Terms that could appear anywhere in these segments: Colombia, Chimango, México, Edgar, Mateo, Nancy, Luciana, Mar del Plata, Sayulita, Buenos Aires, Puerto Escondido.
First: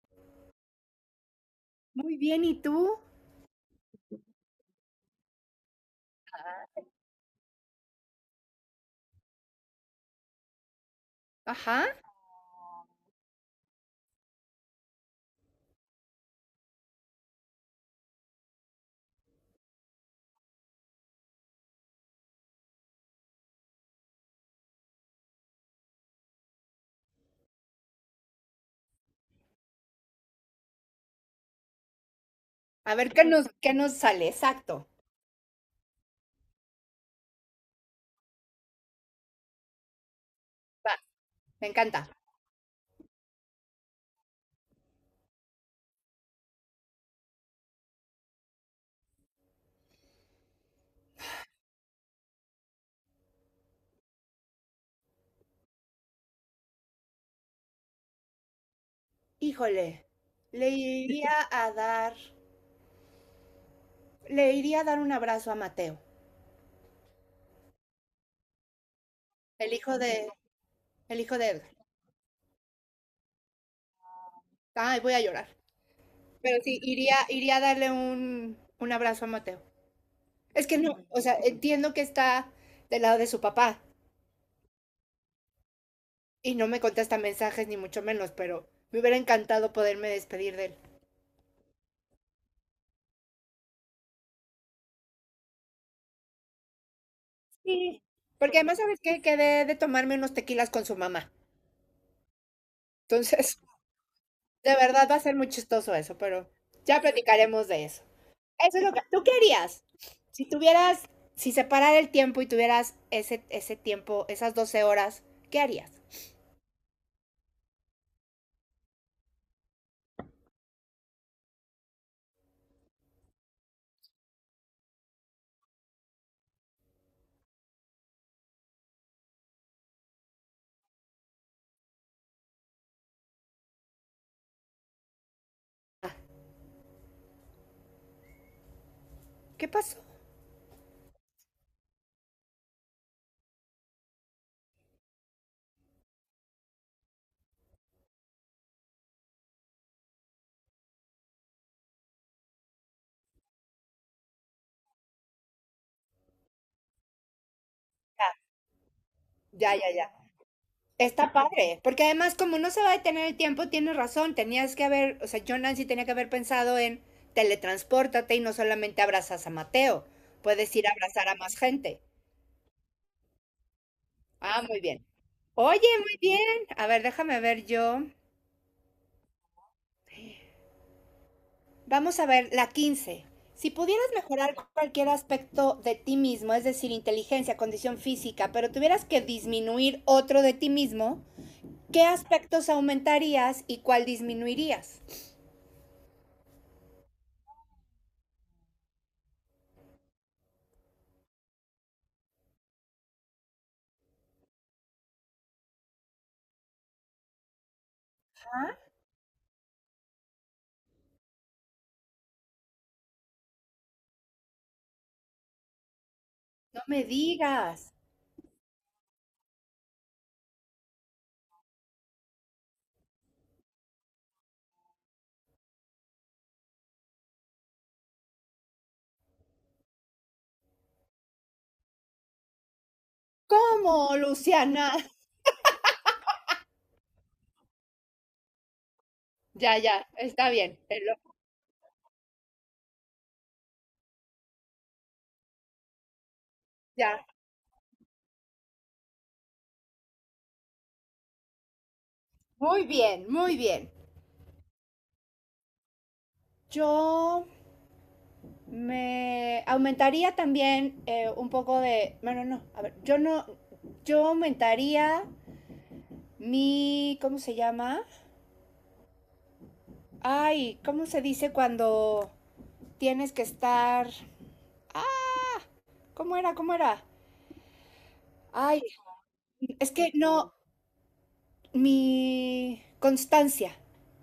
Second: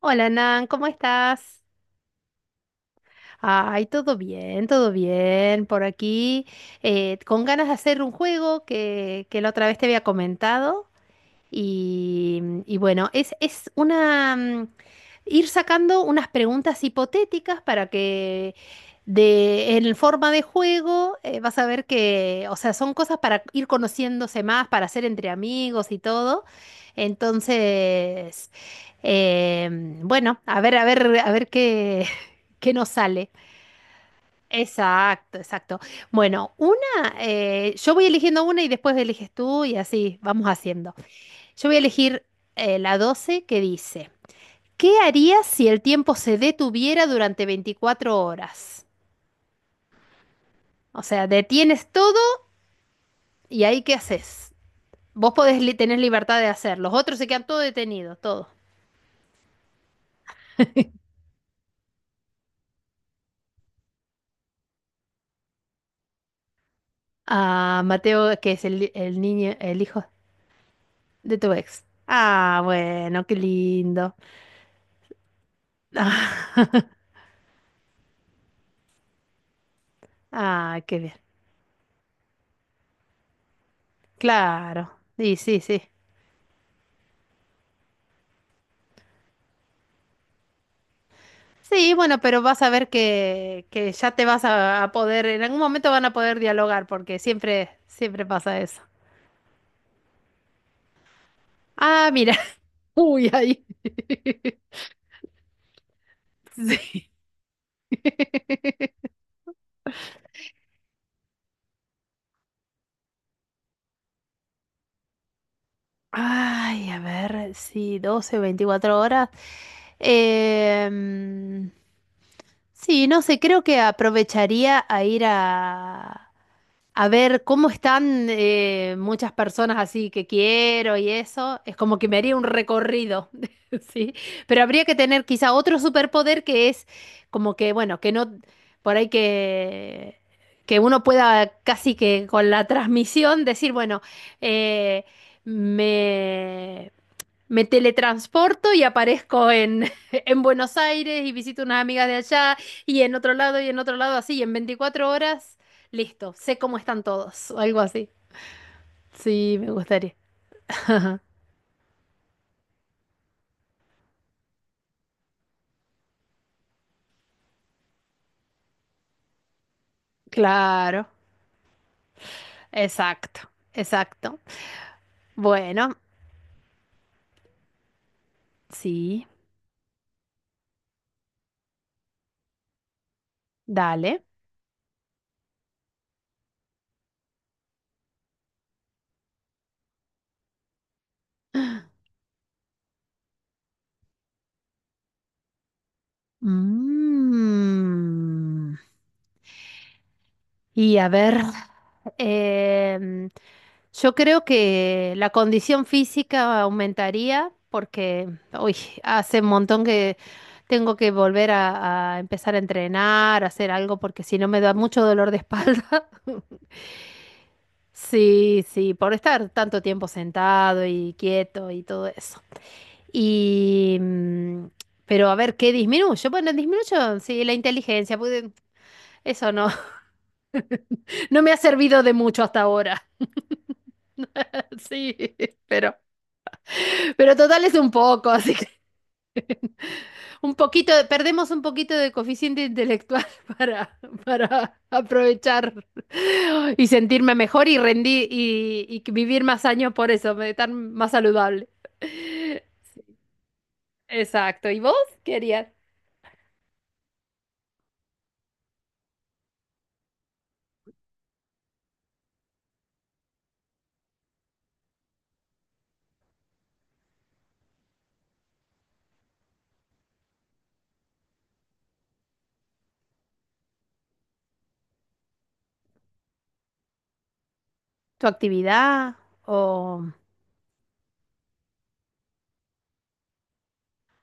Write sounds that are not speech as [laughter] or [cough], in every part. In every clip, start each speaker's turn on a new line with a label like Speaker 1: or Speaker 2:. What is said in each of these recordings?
Speaker 1: Hola Nan, ¿cómo estás?
Speaker 2: Muy bien, ¿y tú?
Speaker 1: Ay, todo bien, todo bien. Por aquí, con ganas de hacer un juego que la otra vez te había comentado.
Speaker 2: Ajá.
Speaker 1: Y bueno, es una ir sacando unas preguntas hipotéticas para que en forma de juego vas a ver que, o sea, son cosas para ir conociéndose más, para hacer entre amigos y todo. Entonces, eh, bueno, a ver, a ver, a ver qué, [laughs] qué nos
Speaker 2: A ver, ¿qué
Speaker 1: sale.
Speaker 2: nos, qué nos sale? Exacto.
Speaker 1: Exacto, exacto. Bueno, yo voy eligiendo una y después eliges tú y así vamos haciendo.
Speaker 2: Va,
Speaker 1: Yo
Speaker 2: me
Speaker 1: voy a
Speaker 2: encanta.
Speaker 1: elegir la 12 que dice, ¿qué harías si el tiempo se detuviera durante 24 horas? O sea, detienes todo y ahí qué haces. Vos podés tener libertad de hacer, los otros se quedan todo detenido, todo.
Speaker 2: Híjole, le iría [laughs] a dar un abrazo a Mateo,
Speaker 1: Ah, Mateo, que es el niño,
Speaker 2: el
Speaker 1: el
Speaker 2: hijo
Speaker 1: hijo
Speaker 2: de, el
Speaker 1: de
Speaker 2: hijo de
Speaker 1: tu
Speaker 2: Edgar.
Speaker 1: ex. Ah, bueno, qué lindo.
Speaker 2: Ay, voy a llorar.
Speaker 1: Ah,
Speaker 2: Pero sí, iría a darle un abrazo a Mateo. Es que
Speaker 1: ah, qué
Speaker 2: no,
Speaker 1: bien.
Speaker 2: o sea, entiendo que está del lado de su papá
Speaker 1: Claro. Sí, sí, sí.
Speaker 2: y no me contesta mensajes ni mucho menos, pero me hubiera encantado poderme despedir de él.
Speaker 1: Sí, bueno, pero vas a ver que ya te vas a poder, en algún momento van a poder dialogar, porque siempre,
Speaker 2: Sí,
Speaker 1: siempre
Speaker 2: porque
Speaker 1: pasa
Speaker 2: además,
Speaker 1: eso.
Speaker 2: ¿sabes qué? Quedé de tomarme unos tequilas con su mamá.
Speaker 1: Ah, mira. [laughs] Uy,
Speaker 2: Entonces,
Speaker 1: ahí. [laughs]
Speaker 2: de verdad va a ser muy chistoso eso, pero ya
Speaker 1: Sí.
Speaker 2: platicaremos de eso. Eso es lo que
Speaker 1: [laughs]
Speaker 2: tú querías. Si tuvieras, si separara el tiempo y tuvieras ese tiempo, esas 12 horas, ¿qué harías?
Speaker 1: Ay, a ver, sí, 12, 24 horas. Em, sí, no sé, creo que aprovecharía a ir a ver cómo están muchas personas así que quiero y eso. Es como que me haría un recorrido, [laughs] ¿sí? Pero habría que tener quizá otro superpoder que es como que, bueno, que no, por ahí
Speaker 2: ¿Qué pasó?
Speaker 1: que uno pueda casi que con la transmisión decir, bueno, eh, me, me teletransporto y aparezco en, [laughs] en Buenos Aires y visito unas amigas de allá y en otro lado y en otro lado así, y en 24 horas, listo, sé cómo están todos o algo así. Sí, me
Speaker 2: Ya, ya, ya. Ya.
Speaker 1: gustaría.
Speaker 2: Está padre, porque además como no se va a detener el tiempo, tienes razón, tenías que haber, o sea, yo Nancy tenía que haber pensado en teletranspórtate y no solamente abrazas a Mateo, puedes ir a
Speaker 1: Claro,
Speaker 2: abrazar a más gente.
Speaker 1: exacto, exacto.
Speaker 2: Ah, muy bien. Oye,
Speaker 1: Bueno,
Speaker 2: muy bien. A ver, déjame ver yo.
Speaker 1: sí,
Speaker 2: Vamos a ver la 15. Si pudieras
Speaker 1: dale.
Speaker 2: mejorar cualquier aspecto de ti mismo, es decir, inteligencia, condición física, pero tuvieras que disminuir otro de ti mismo, ¿qué aspectos aumentarías y cuál disminuirías?
Speaker 1: Mm. Y a ver, em, yo creo que la condición física aumentaría porque hoy hace un montón que tengo que volver a empezar a entrenar, a hacer algo, porque si no me da mucho dolor de espalda. [laughs]
Speaker 2: No me digas.
Speaker 1: Sí, sí, por estar tanto tiempo sentado y quieto y todo eso. Y, pero a ver, ¿qué disminuyo? Bueno, disminuyo, sí, la inteligencia, porque eso no, [laughs] no me ha servido de mucho hasta ahora.
Speaker 2: ¿Cómo, Luciana?
Speaker 1: Sí,
Speaker 2: [laughs]
Speaker 1: [laughs] pero, pero total es un poco, así que [laughs]
Speaker 2: Ya, ya, está
Speaker 1: un
Speaker 2: bien.
Speaker 1: poquito,
Speaker 2: te lo-
Speaker 1: perdemos un poquito de coeficiente intelectual [laughs] para, para aprovechar y
Speaker 2: ya.
Speaker 1: sentirme mejor y rendir y que vivir más años por eso, estar más saludable.
Speaker 2: Muy bien, muy bien.
Speaker 1: Exacto. ¿Y vos querías
Speaker 2: Yo me aumentaría también un poco de. Bueno, no, a ver, yo no. Yo aumentaría mi, ¿cómo se llama? Ay, ¿cómo se dice cuando tienes que estar. Ah, ¿cómo era? ¿Cómo era?
Speaker 1: tu
Speaker 2: Ay,
Speaker 1: actividad
Speaker 2: es
Speaker 1: o
Speaker 2: que no, mi constancia,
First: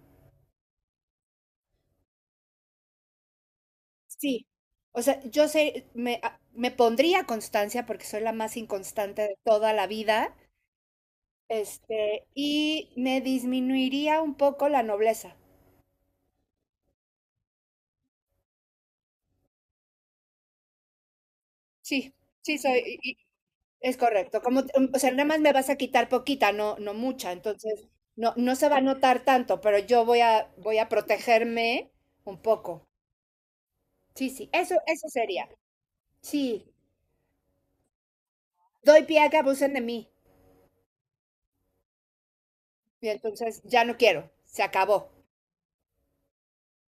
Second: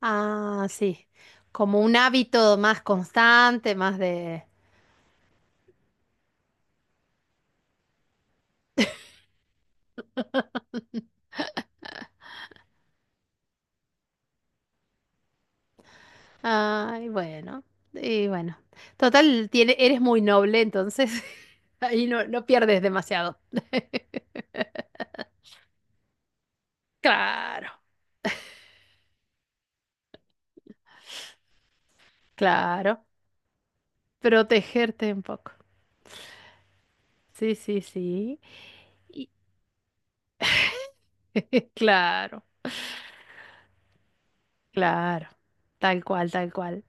Speaker 1: ah, sí, como un hábito más constante, más de?
Speaker 2: sí. O sea, yo sé, me pondría constancia porque soy la más inconstante de toda la vida, y me disminuiría un poco la nobleza.
Speaker 1: Ay, bueno. Y bueno. Total, eres muy noble, entonces [laughs] ahí
Speaker 2: Sí,
Speaker 1: no, no
Speaker 2: sí
Speaker 1: pierdes
Speaker 2: soy.
Speaker 1: demasiado.
Speaker 2: Es correcto, como, o sea, nada más me vas a quitar poquita, no, no mucha,
Speaker 1: Claro,
Speaker 2: entonces no, no se va a notar tanto, pero yo voy a protegerme un poco.
Speaker 1: claro.
Speaker 2: Sí, sí, eso
Speaker 1: Protegerte un
Speaker 2: sería.
Speaker 1: poco.
Speaker 2: Sí,
Speaker 1: Sí, sí, sí.
Speaker 2: doy pie a
Speaker 1: Y-
Speaker 2: que abusen de mí
Speaker 1: claro,
Speaker 2: y entonces ya no quiero, se acabó.
Speaker 1: claro. Tal cual, tal cual.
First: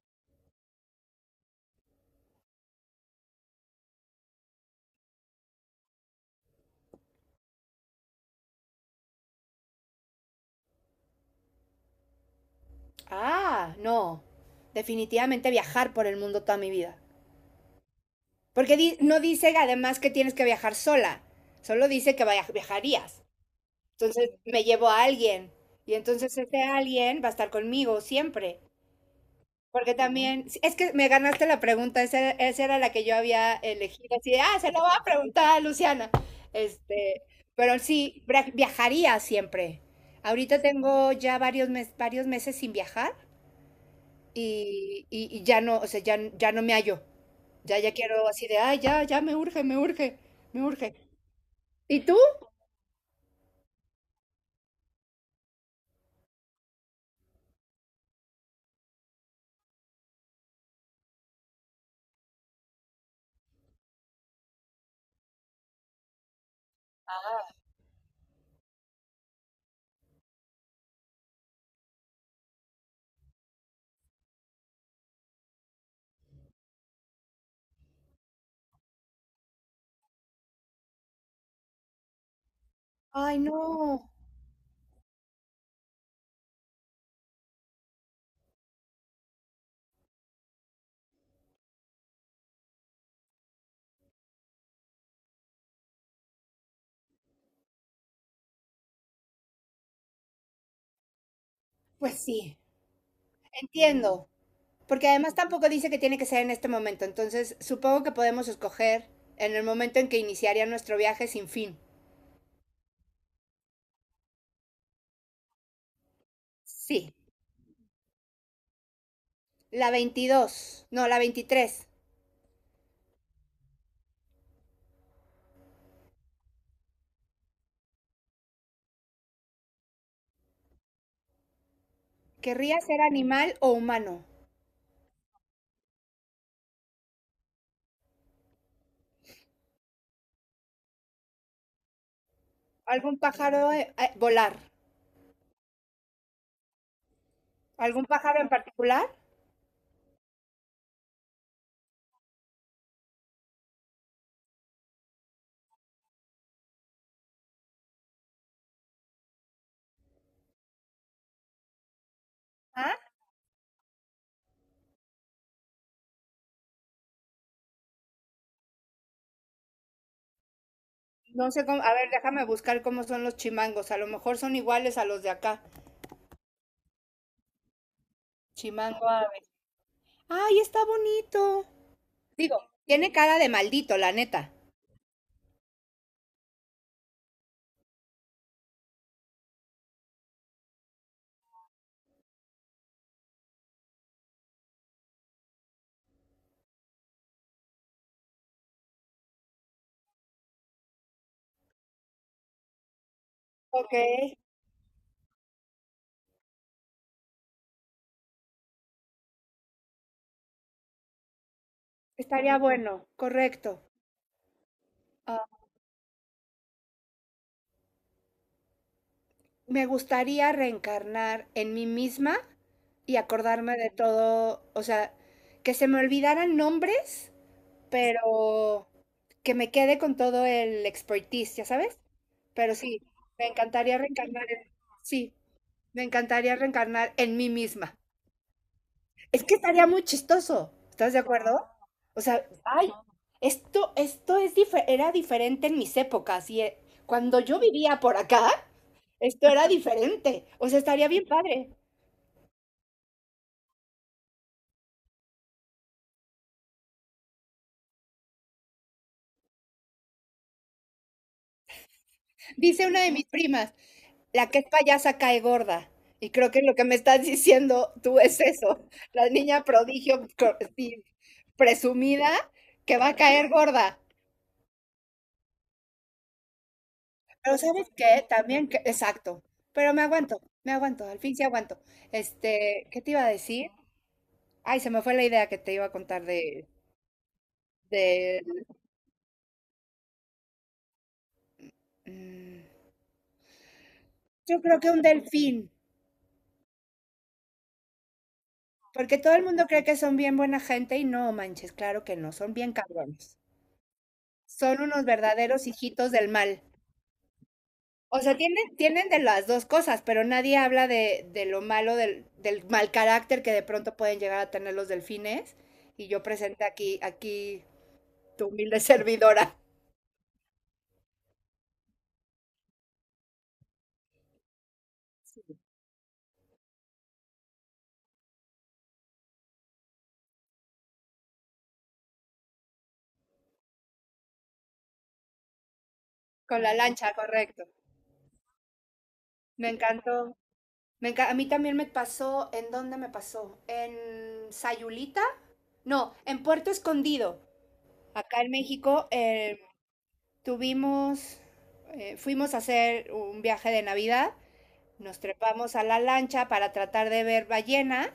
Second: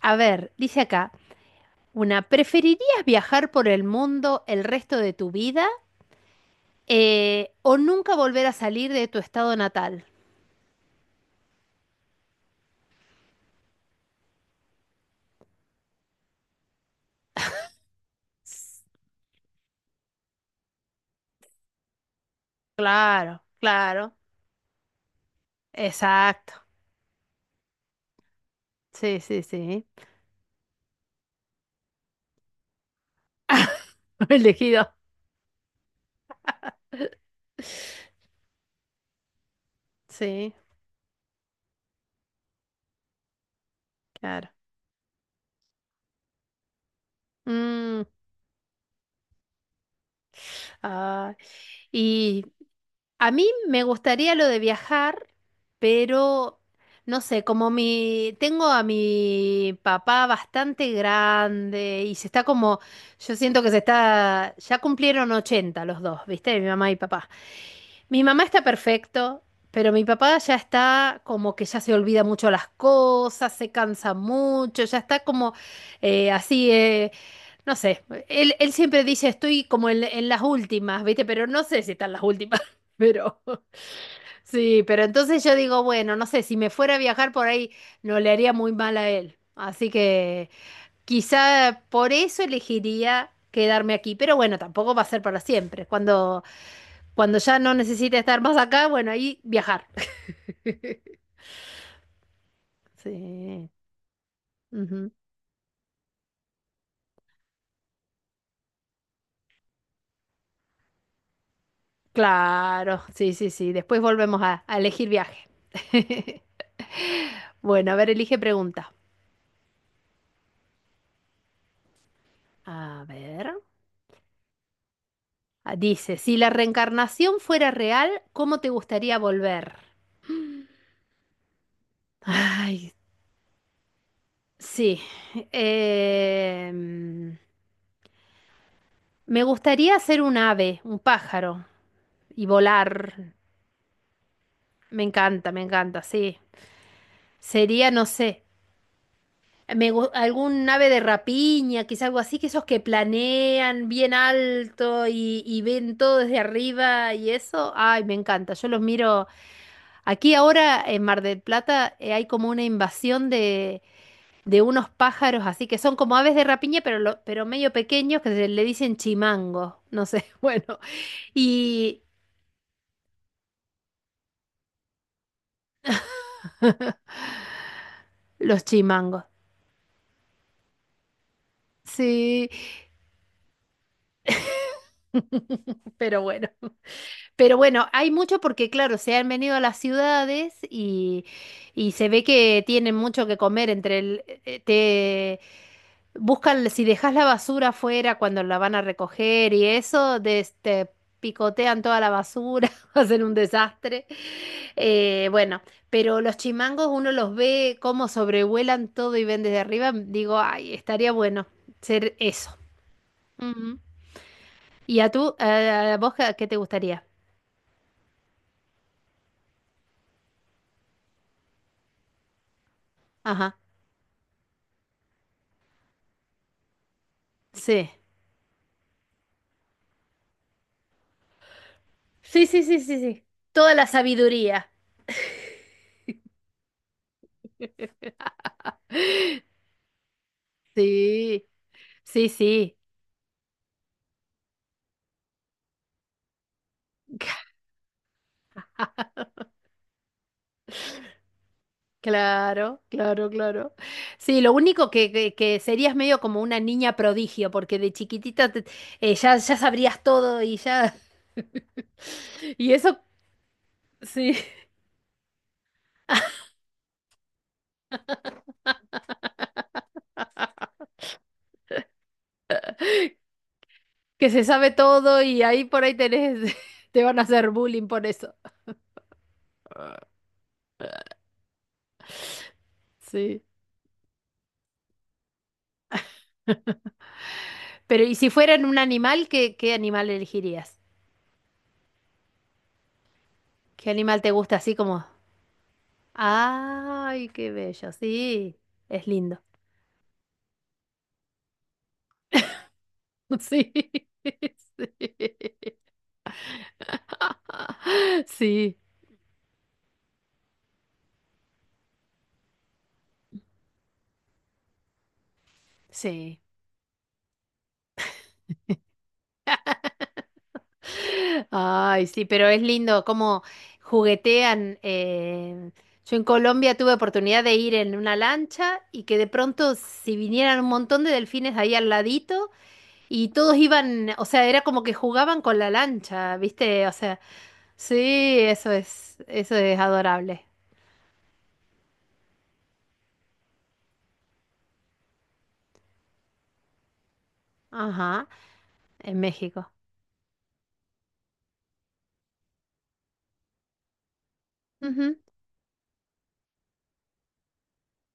Speaker 1: A ver, dice acá, ¿preferirías viajar por el mundo el resto de tu vida o nunca volver a salir de tu estado natal?
Speaker 2: Ah, no, definitivamente viajar por el mundo toda mi vida. Porque no dice además que tienes que viajar sola, solo dice que viajarías.
Speaker 1: Claro, claro.
Speaker 2: Entonces me llevo a alguien y entonces ese
Speaker 1: Exacto.
Speaker 2: alguien va a estar conmigo siempre.
Speaker 1: Sí, sí, sí.
Speaker 2: Porque también, sí, es que me ganaste la pregunta, esa era la que yo había
Speaker 1: [laughs]
Speaker 2: elegido,
Speaker 1: [laughs]
Speaker 2: así, de, ah, se lo
Speaker 1: elegido.
Speaker 2: va a preguntar a Luciana. Este, pero sí, viajaría siempre.
Speaker 1: Sí,
Speaker 2: Ahorita tengo ya varios meses sin viajar
Speaker 1: claro.
Speaker 2: y ya no, o sea, ya, ya no me hallo. Ya, ya
Speaker 1: Mm.
Speaker 2: quiero así de, ay, ya, ya me urge, me urge, me urge.
Speaker 1: Ah,
Speaker 2: ¿Y tú?
Speaker 1: y a mí me gustaría lo de viajar, pero no sé, como tengo a mi papá bastante grande y se está como, yo siento que se está, ya cumplieron 80 los dos, ¿viste? Mi mamá y papá. Mi mamá está perfecto, pero mi papá ya está como que ya se olvida mucho las cosas, se cansa mucho, ya está como así, no sé. Él siempre dice, estoy como en las últimas, ¿viste? Pero no sé si están las últimas.
Speaker 2: Ay,
Speaker 1: Pero [laughs]
Speaker 2: no.
Speaker 1: sí, pero entonces yo digo, bueno, no sé, si me fuera a viajar por ahí, no le haría muy mal a él. Así que quizá por eso elegiría quedarme aquí, pero bueno, tampoco va a ser para siempre. Cuando ya no necesite estar más acá, bueno, ahí viajar. [laughs]
Speaker 2: Pues sí,
Speaker 1: Sí.
Speaker 2: entiendo. Porque
Speaker 1: Ujú.
Speaker 2: además tampoco dice que tiene que ser en este momento, entonces supongo que podemos escoger en el momento en que iniciaría nuestro viaje sin fin.
Speaker 1: Claro, sí, sí, sí. Después volvemos a elegir viaje. [laughs]
Speaker 2: Sí.
Speaker 1: Bueno, a ver, elige pregunta.
Speaker 2: La 22, no, la 23.
Speaker 1: A ver. Ah, dice, si la reencarnación fuera real, ¿cómo te gustaría volver?
Speaker 2: ¿Querría
Speaker 1: Ay,
Speaker 2: ser animal o humano?
Speaker 1: sí. Em, Me gustaría ser un ave, un pájaro, y
Speaker 2: ¿Algún
Speaker 1: volar.
Speaker 2: pájaro volar?
Speaker 1: Me encanta, sí. Sería,
Speaker 2: ¿Algún
Speaker 1: no
Speaker 2: pájaro
Speaker 1: sé,
Speaker 2: en particular?
Speaker 1: algún ave de rapiña, quizá algo así, que esos que planean bien alto y ven todo desde arriba y eso. Ay, me encanta. Yo los miro. Aquí ahora en Mar del Plata hay como una
Speaker 2: ¿Ah?
Speaker 1: invasión de unos pájaros así que son como aves de rapiña, pero, pero medio pequeños que se le dicen chimango. No sé, [laughs] bueno.
Speaker 2: No sé cómo, a
Speaker 1: Y
Speaker 2: ver, déjame buscar cómo son los chimangos, a lo mejor son iguales a los de acá.
Speaker 1: los
Speaker 2: Chimango
Speaker 1: chimangos.
Speaker 2: ave. ¡Ay, está bonito!
Speaker 1: Sí,
Speaker 2: Digo, tiene cara de maldito, la neta.
Speaker 1: pero bueno. Pero bueno, hay mucho porque, claro, se han venido a las ciudades y se ve que tienen mucho que comer entre Buscan, si dejas la basura afuera cuando la van a recoger y eso, de este, picotean toda la basura, [laughs] hacen un
Speaker 2: Ok,
Speaker 1: desastre. Bueno, pero los chimangos uno los ve cómo sobrevuelan todo y ven desde arriba. Digo, ay, estaría bueno ser eso.
Speaker 2: estaría bueno,
Speaker 1: Ujú.
Speaker 2: correcto.
Speaker 1: ¿Y a tú,
Speaker 2: Uh,
Speaker 1: a vos qué te gustaría?
Speaker 2: me gustaría reencarnar en mí misma y
Speaker 1: Ajá,
Speaker 2: acordarme de todo, o sea, que se me olvidaran nombres,
Speaker 1: sí.
Speaker 2: pero que me quede con todo el expertise, ya sabes.
Speaker 1: Sí, sí,
Speaker 2: Pero
Speaker 1: sí, sí,
Speaker 2: sí,
Speaker 1: sí.
Speaker 2: me
Speaker 1: Toda la
Speaker 2: encantaría reencarnar
Speaker 1: sabiduría.
Speaker 2: en, sí, me encantaría reencarnar en mí misma.
Speaker 1: [laughs]
Speaker 2: Es que estaría muy chistoso, ¿estás de
Speaker 1: Sí,
Speaker 2: acuerdo? O
Speaker 1: sí,
Speaker 2: sea,
Speaker 1: sí.
Speaker 2: ay, esto era diferente en mis épocas y cuando
Speaker 1: [laughs]
Speaker 2: yo vivía por acá, esto era diferente. O sea, estaría bien padre.
Speaker 1: Claro, claro, claro. Sí, lo único que serías medio como una niña prodigio, porque de chiquitita ya sabrías todo y ya... [laughs] Y
Speaker 2: Dice
Speaker 1: eso,
Speaker 2: una de mis primas,
Speaker 1: sí,
Speaker 2: la que es payasa cae gorda. Y creo que lo que me estás diciendo tú es eso, la niña prodigio sí, presumida que va a caer gorda.
Speaker 1: que se sabe todo y ahí por ahí tenés, [laughs] te van a hacer
Speaker 2: Pero ¿sabes
Speaker 1: bullying por
Speaker 2: qué?
Speaker 1: eso.
Speaker 2: También, exacto, pero me aguanto, al fin sí aguanto. ¿Qué te iba a
Speaker 1: Sí.
Speaker 2: decir? Ay, se me fue la idea que te iba a contar de,
Speaker 1: Pero, ¿y si
Speaker 2: de,
Speaker 1: fueran un animal, qué animal elegirías?
Speaker 2: mm,
Speaker 1: ¿Qué animal te gusta
Speaker 2: yo
Speaker 1: así
Speaker 2: creo que un
Speaker 1: como?
Speaker 2: delfín,
Speaker 1: Ay, qué bello, sí, es
Speaker 2: porque todo
Speaker 1: lindo.
Speaker 2: el mundo cree que son bien buena gente y no manches, claro que no, son bien cabrones.
Speaker 1: [laughs] Sí,
Speaker 2: Son unos verdaderos hijitos del mal. O
Speaker 1: [laughs]
Speaker 2: sea, tienen,
Speaker 1: sí,
Speaker 2: tienen de las dos cosas, pero nadie habla de lo malo, del mal carácter que de pronto pueden llegar a tener los delfines. Y yo
Speaker 1: sí.
Speaker 2: presenté aquí tu humilde [laughs] servidora.
Speaker 1: Ay, sí, pero es lindo cómo juguetean. Yo en Colombia tuve oportunidad de ir en una lancha y que de pronto si vinieran un montón de delfines ahí al ladito y todos iban, o sea, era como que jugaban con la lancha,
Speaker 2: Con la
Speaker 1: ¿viste? O
Speaker 2: lancha,
Speaker 1: sea,
Speaker 2: correcto.
Speaker 1: sí, eso
Speaker 2: Me
Speaker 1: es
Speaker 2: encantó.
Speaker 1: adorable.
Speaker 2: A mí también me pasó, ¿en dónde me pasó? ¿En Sayulita? No, en Puerto Escondido.
Speaker 1: Ajá,
Speaker 2: Acá en México
Speaker 1: en México.
Speaker 2: tuvimos, fuimos a hacer un viaje de Navidad,
Speaker 1: Ujú,
Speaker 2: nos trepamos a la lancha para tratar de ver ballenas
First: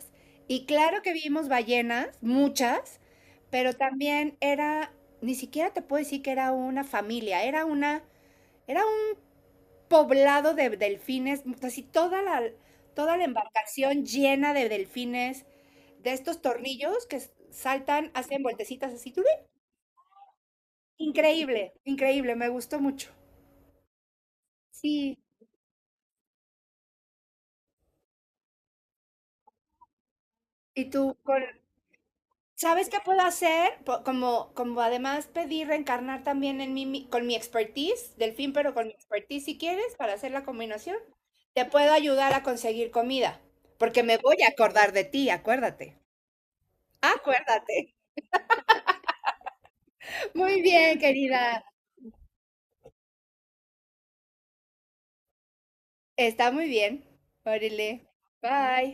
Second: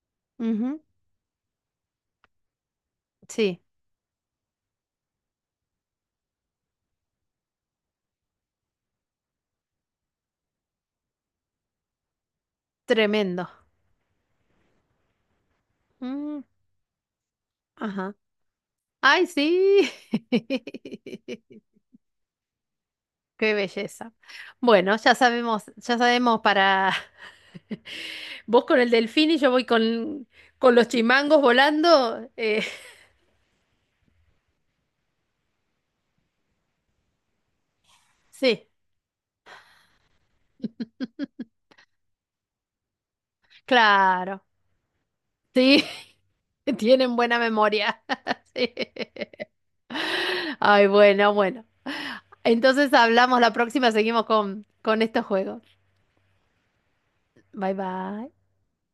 Speaker 2: y
Speaker 1: ujú.
Speaker 2: claro que vimos ballenas, muchas,
Speaker 1: Sí,
Speaker 2: pero también era, ni siquiera te puedo decir que era una familia, era era poblado de delfines, así toda la
Speaker 1: tremendo.
Speaker 2: embarcación llena de delfines, de estos
Speaker 1: Mm,
Speaker 2: tornillos que saltan,
Speaker 1: ajá.
Speaker 2: hacen vueltecitas así. ¿Tú
Speaker 1: Ay,
Speaker 2: ves?
Speaker 1: sí.
Speaker 2: Increíble,
Speaker 1: [laughs]
Speaker 2: increíble, me gustó mucho.
Speaker 1: Qué belleza. Bueno,
Speaker 2: Sí.
Speaker 1: ya sabemos para [laughs] vos con el delfín y yo voy con los
Speaker 2: Y tú,
Speaker 1: chimangos volando.
Speaker 2: ¿sabes qué puedo hacer? Como además pedí reencarnar también en mí con mi expertise, delfín,
Speaker 1: [laughs] Sí,
Speaker 2: pero con mi expertise si quieres, para hacer la combinación. Te puedo ayudar a conseguir comida, porque me voy
Speaker 1: claro.
Speaker 2: a acordar de ti,
Speaker 1: Sí,
Speaker 2: acuérdate.
Speaker 1: [laughs] tienen buena
Speaker 2: Acuérdate.
Speaker 1: memoria. [laughs] Sí.
Speaker 2: Muy
Speaker 1: Ay,
Speaker 2: bien,
Speaker 1: bueno,
Speaker 2: querida.
Speaker 1: bueno. Entonces hablamos la próxima, seguimos con estos juegos.
Speaker 2: Está muy bien.
Speaker 1: Bye
Speaker 2: Órale.
Speaker 1: bye.
Speaker 2: Bye.